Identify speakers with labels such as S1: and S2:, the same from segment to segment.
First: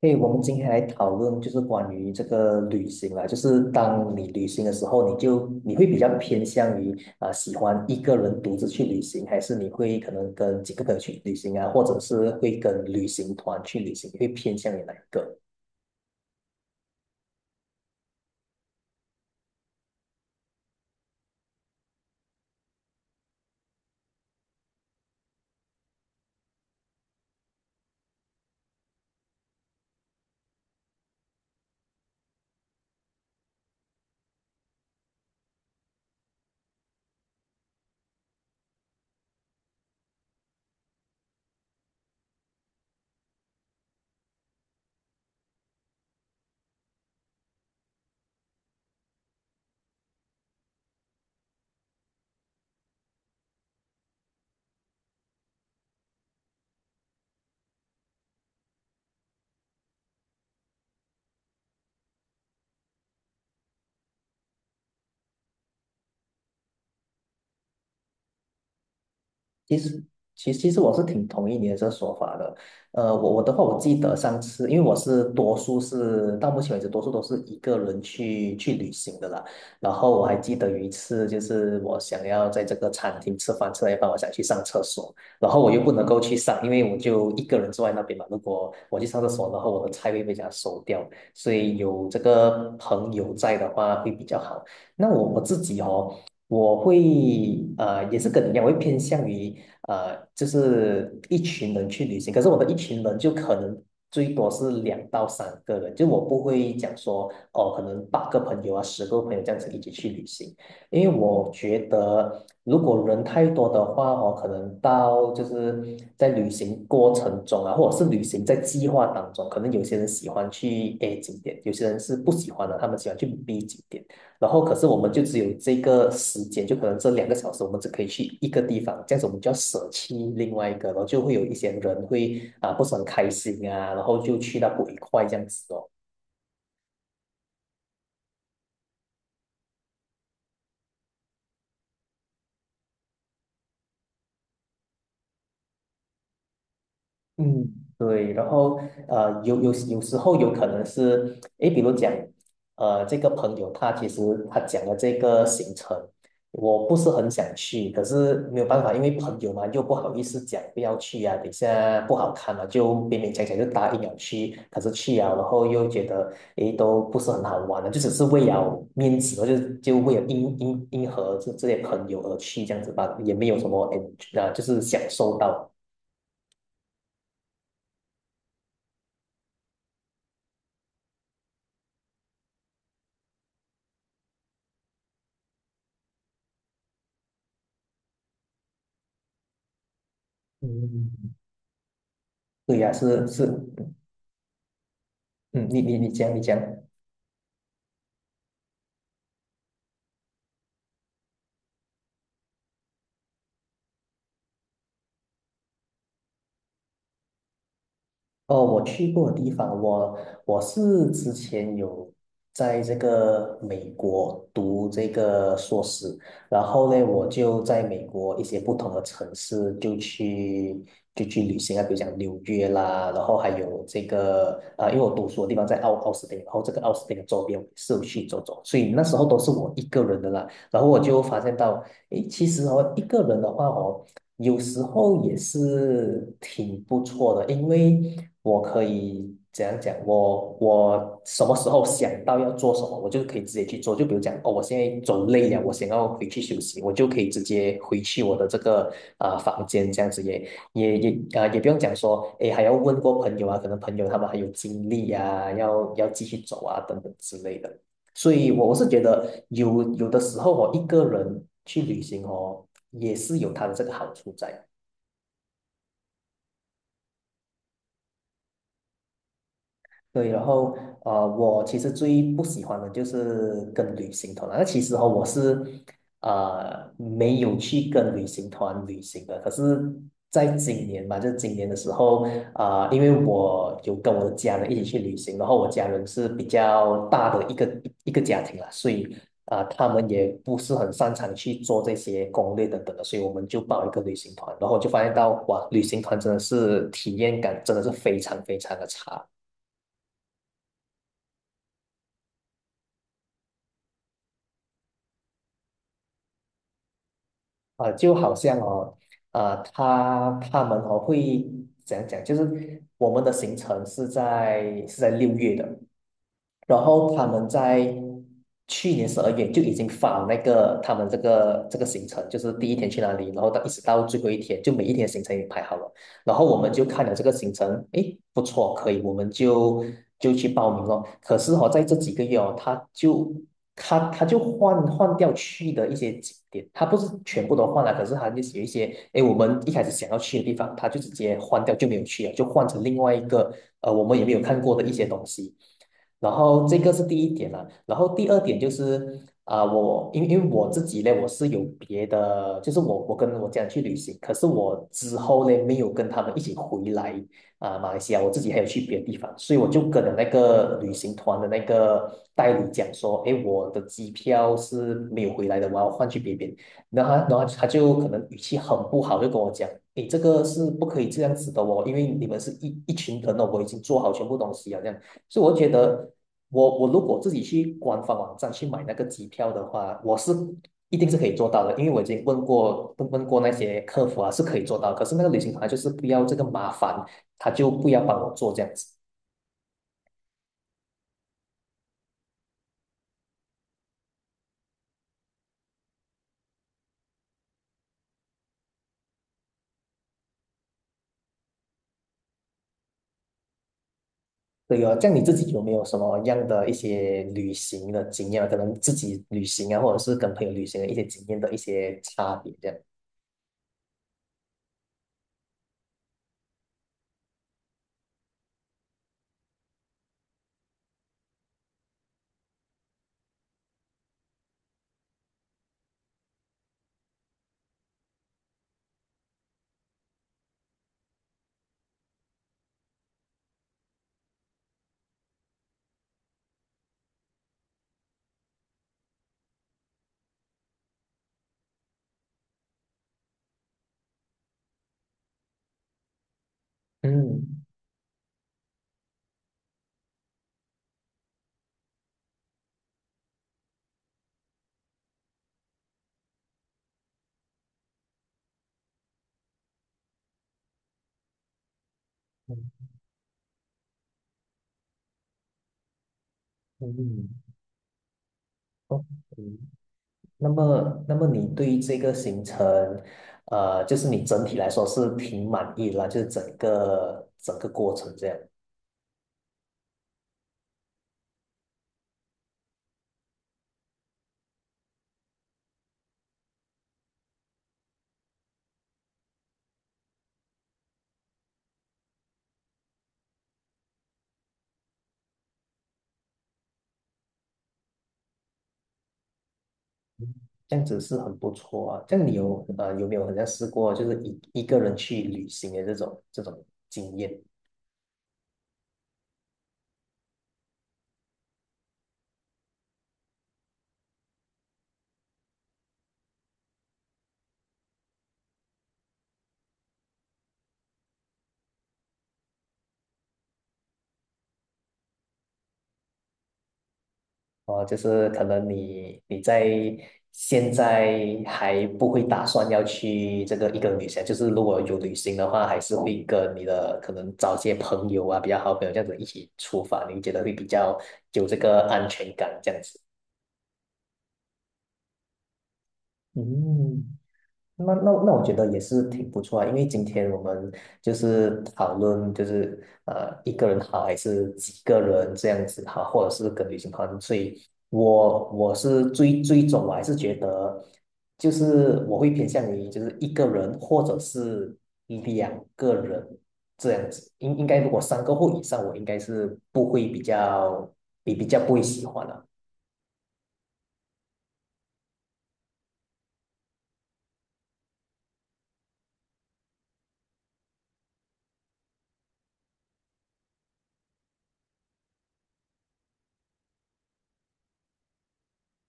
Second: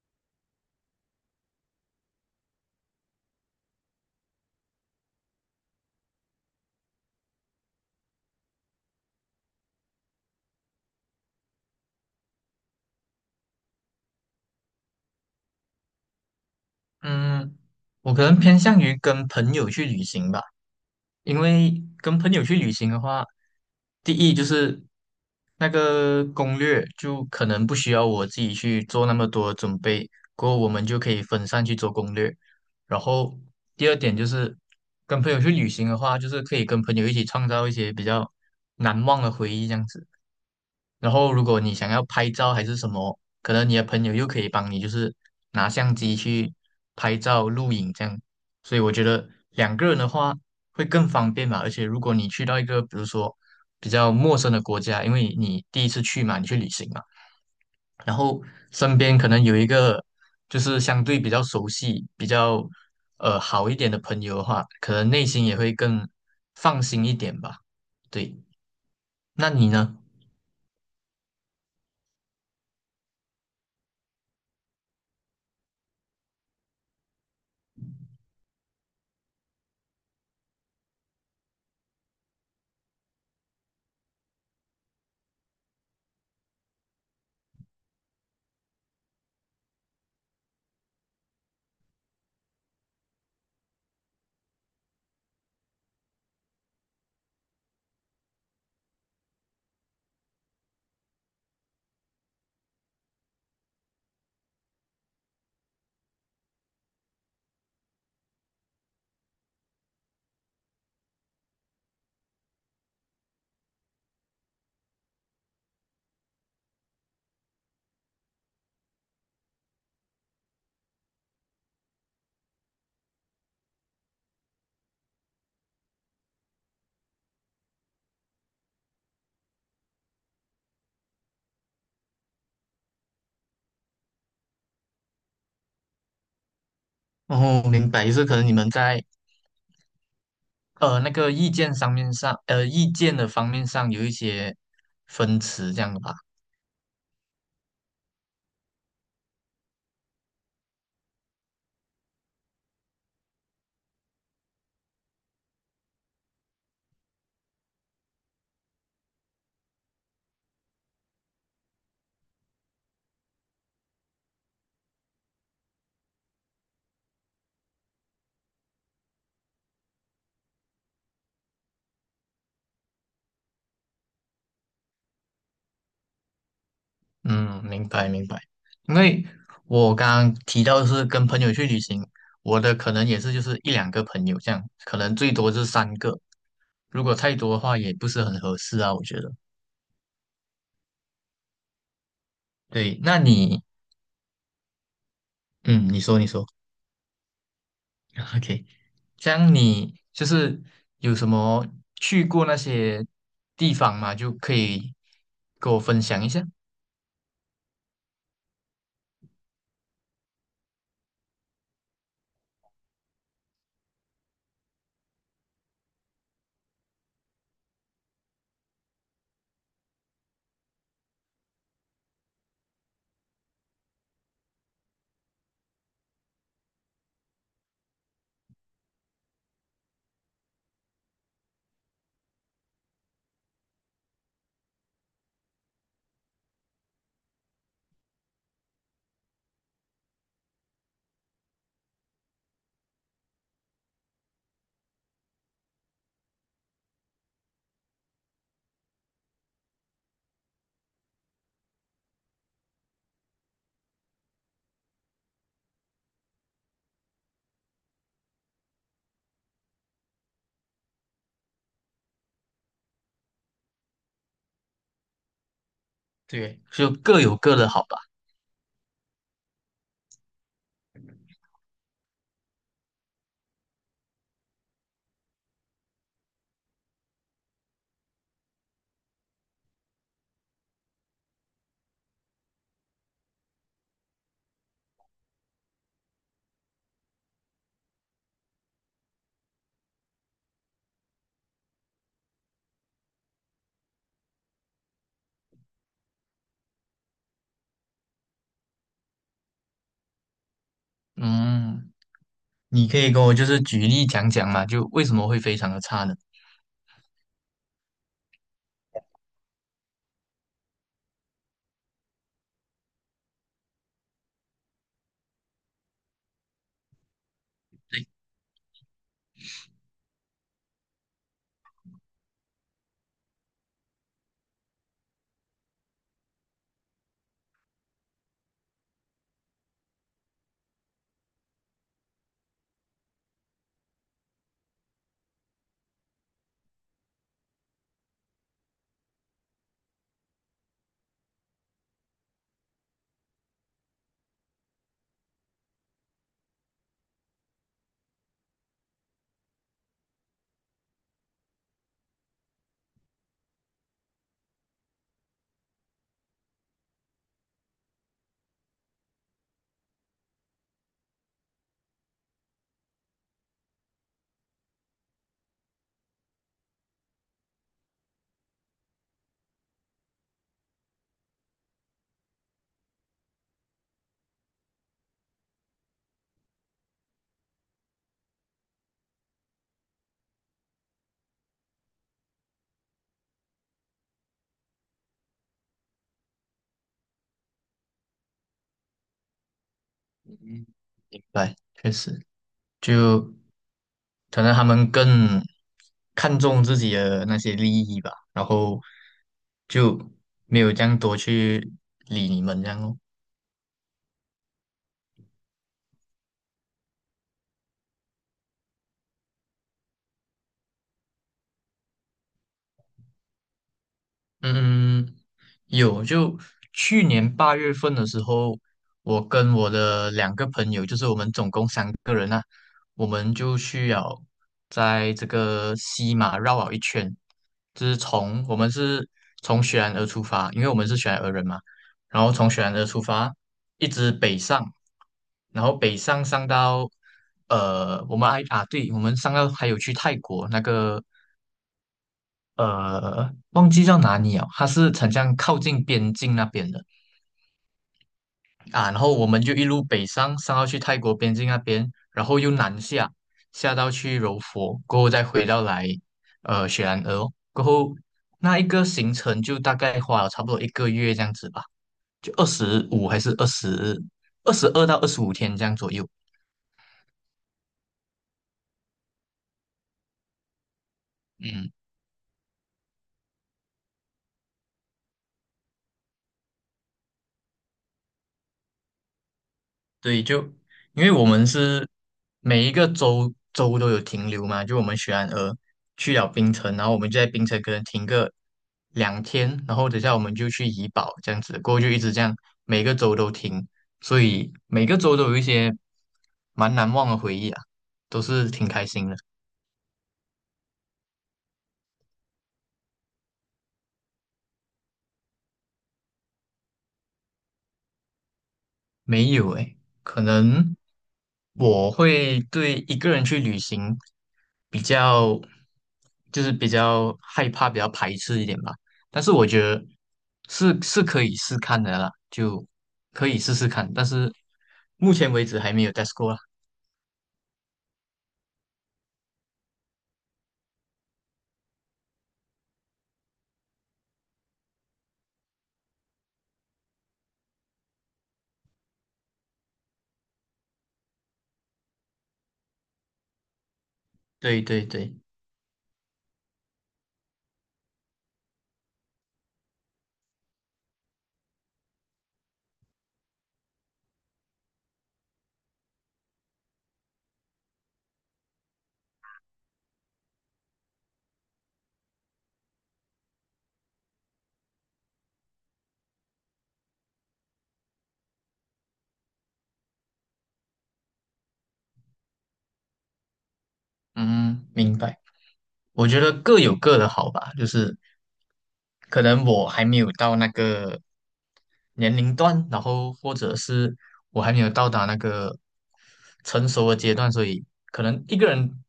S1: 对，我们今天来讨论就是关于这个旅行啦，就是当你旅行的时候，你会比较偏向于啊、喜欢一个人独自去旅行，还是你会可能跟几个朋友去旅行啊，或者是会跟旅行团去旅行，你会偏向于哪一个？
S2: 嗯，我可能偏向于跟朋友去旅行吧，因为跟朋友去旅行的话，第一就是那个攻略就可能不需要我自己去做那么多准备，过后我们就可以分散去做攻略。然后第二点就是跟朋友去旅行的话，就是可以跟朋友一起创造一些比较难忘的回忆，这样子。然后如果你想要拍照还是什么，可能你的朋友又可以帮你，就是拿相机去拍照、录影这样。所以我觉得2个人的话会更方便嘛。而且如果你去到一个比如说比较陌生的国家，因为你第一次去嘛，你去旅行嘛，然后身边可能有一个就是相对比较熟悉、比较好一点的朋友的话，可能内心也会更放心一点吧。对，那你
S1: 其
S2: 呢？
S1: 实，其实我是挺同意你的这个说法的。我的话，我记得上次，因为我是多数是到目前为止，多数都是一个人去旅行的啦。然后我还记得有一次，就是我想要在这个餐厅吃饭，吃到一半，我想去上厕所，然后我又不能够去上，因为我就一个人坐在那边嘛。如果我去上厕所，然后我的菜会被人家收掉，所以有这个朋友在的话会比较好。那我自己哦。我会也是跟你一样我会偏向于就是一群人去旅行，可是我的一群人就可能最多是2到3个人，就我不会讲说哦，可能八个朋友啊，10个朋友这样子一起去旅行，因为我觉得如果人太多的话哦，可能到就是在旅行过程中啊，或者是旅行在计划当中，可能有些人喜欢去 A 景点，有些人是不喜欢的，他们喜欢去 B 景点。然后可是我们就只有这个时间，就可能这2个小时，我们只可以去一个地方，这样子我们就要舍弃另外一个，然后就会有一些人会啊、不是很开心啊，然后就去到不愉快这样子哦。
S2: 哦，明白，就是可能你们在那个意见的方面上有一些分歧，这样的吧。
S1: 嗯，对，然后有时候有可能是，诶，比如讲，这个朋友他其实他讲的这个行程，我不是很想去，可是没有办法，因为朋友嘛，又不好意思讲不要去啊，等一下不好看了，就勉勉强强就答应了去，可是去啊，然后又觉得，诶，都不是很好玩的，就只是为了面子，然后就为了迎合这些朋友而去，这样子吧，也没有什么，诶，啊，就是享受到。
S2: 嗯，明白明白。因为我刚刚提到是跟朋友去旅行，我的可能也是就是一两个朋友这样，可能最多是三个。如果太多的话，也不是很合适啊，我觉得。
S1: 嗯，对呀、
S2: 对，那
S1: 是是，
S2: 你，
S1: 嗯，你
S2: 嗯，
S1: 你
S2: 你
S1: 你
S2: 说你
S1: 讲你
S2: 说
S1: 讲，
S2: ，OK。这样你就是有什么去过那些地方吗？就可以跟我分享一下。
S1: 哦，我去过的地方，我是之前有在这个美国读这个硕士，然后呢，我就在美国一些不同的城市就去旅行啊，比如讲纽约啦，然后还有这个啊、因为我读书的地方在奥斯汀，然后这个奥斯汀的周边我也是有去走走，所以那时候都是我一个人的啦，然后我就发现到，诶，其实哦，一个人的话哦。有时候也是挺不错的，因为我可以怎样讲？我什么时候想到要做什么，我就可以直接去做。就比如讲，哦，我现在走累了，我想要回去休息，我就可以直接回去我的这个房间，这样子也也不用讲说，哎，还要问过朋友啊，可能朋友他们还有精力啊，要继续走啊等等之类的。所以，我是觉得有的时候我哦一个人去旅行哦，也是有它的这个好处在。
S2: 对，就各有各的好吧。
S1: 对，然后我其实最不喜欢的就是跟旅行团了。那其实哦，我是没有去跟旅行团旅行的，可是在今年吧，就是今年的时候，啊、因为我有跟我的家人一起去旅行，然后我家人是比较大的一个家庭啦，所以啊、他们也不是很擅长去做这些攻略等等的，所以我们就报一个旅行团，然后就发现到哇，旅行团真的是体验感真的是非常非常的差。
S2: 嗯，你可以跟我就是举例讲讲嘛，就为什么会非常的差呢？
S1: 就好像哦，他们哦会怎样讲？就是我们的行程是在6月的，然后他们在去年12月就已经发那个他们这个行程，就是第一天去哪里，然后到一直到最后一天，就每一天行程也排好了。然后我们就看了这个行程，诶，不错，可以，我们就去报名了。可是哦，在这几个月哦，他就换掉去的一些景点，他不是全部都换了，可是他就是有一些，诶，我们一开始想要去的地方，他就直接换掉，就没有去了，就换成另外一个我们也没有看过的一些东西。然后这个是第一点啦，然后第二点就是啊、我因为我自己呢，我是有别的，就是我跟我家人去旅行，可是我之后呢没有跟他们一起回来啊、马来西亚，我自己还有去别的地方，所以我就跟了那个旅行团的那个代理讲说，诶，我的机票是没有回来的，我要换去别边。然后他就可能语气很不好，就跟我讲：“你这个是不可以这样子的哦，因为你们是一群人哦，我已经做好全部东西了，这样所以我觉得我如果自己去官方网站去买那个机票的话，我是一定是可以做到的，因为我已经问过那些客服啊，是可以做到。可是那个旅行团啊就是不要这个麻烦，他就不要帮我做这样子。
S2: 嗯，对，确实，就可能他们更看重自己的那些利益吧，然后就没有这样多去理你们这样哦。
S1: 对哦，这样你自己有没有什么样的一些旅行的经验啊？可能自己旅行啊，或者是跟朋友旅行的一些经验的一些差别，这样。
S2: 嗯，有，就去年8月份的时候，我跟我的两个朋友，就是我们总共3个人啊，我们就需要在这个西马绕了一圈，就是从我们是从雪兰莪出发，因为我们是雪兰莪人嘛，然后从雪兰莪出发，一直北上，然后北上上到我们还啊，对，我们上到还有去泰国那个忘记叫哪里了，它是很像靠近边境那边的
S1: 嗯
S2: 啊。然后我们就一路北上，上到去泰国边境那边，然后又南下，下到去柔佛，过后再回到来雪兰莪哦，过后那一个行程就大概花了差不多1个月这样子吧，就二十五还是二十二到二十五天这样左右。
S1: 嗯嗯，OK。那么，那么你
S2: 嗯，
S1: 对这个行程，就是你整体来说是挺满意啦，就是整个过程这样，
S2: 对，就因为我们是每一个州都有停留嘛，就我们雪兰莪去了冰城，然后我们就在冰城可能停个2天，然后等下我们就去怡保这样子，过后就一直这样，每个州都停，所以每个州都有一些蛮难忘的回忆啊，都是挺开心的。
S1: 嗯这样子是很不错啊。这样你有有没有好像试过就是一个人去旅行的这种经验？
S2: 没有诶，可能我会对一个人去旅行比较，就是比较害怕、比较排斥一点吧。但是我觉得是可以试看的啦，就可以试试看。但是目前为止还没有 test 过啦。
S1: 哦，就是可能你在现在还不会打算要去这个一个旅行，就是如果有旅行的话，还是会跟你的可能找些朋友啊，比较好朋友这样子一起出发，你觉得会比较有这个安全感这样子。
S2: 对对对，
S1: 嗯。那我觉得也是挺不错啊，因为今天我们就是讨论，就是一个人好还是几个人这样子好，或者是跟旅行团，所以我是最终我还是觉得，就是我会偏向于就是一个人或者是2个人这样子，应该如果三个或以上，我应该是不会比较不会喜欢了。
S2: 嗯，明白。我觉得各有各的好吧，就是可能我还没有到那个年龄段，然后或者是我还没有到达那个成熟的阶段，所以可能一个人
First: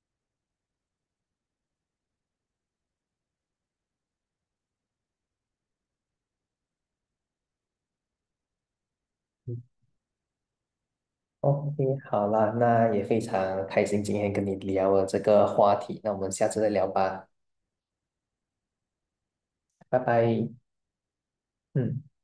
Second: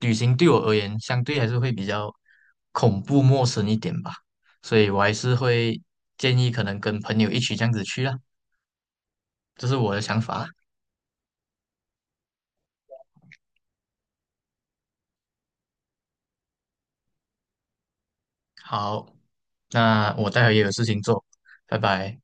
S2: 旅行对我而言，相对还是会比较恐怖陌生一点吧。所以我还是会建议可能跟朋友一起这样子去啦，这是我的想法。
S1: OK，好啦，那也非常开心今天跟你聊了这个话题，那我们下次再聊吧，
S2: 好，
S1: 拜
S2: 那我待
S1: 拜。
S2: 会也有事情做，拜
S1: 嗯。
S2: 拜。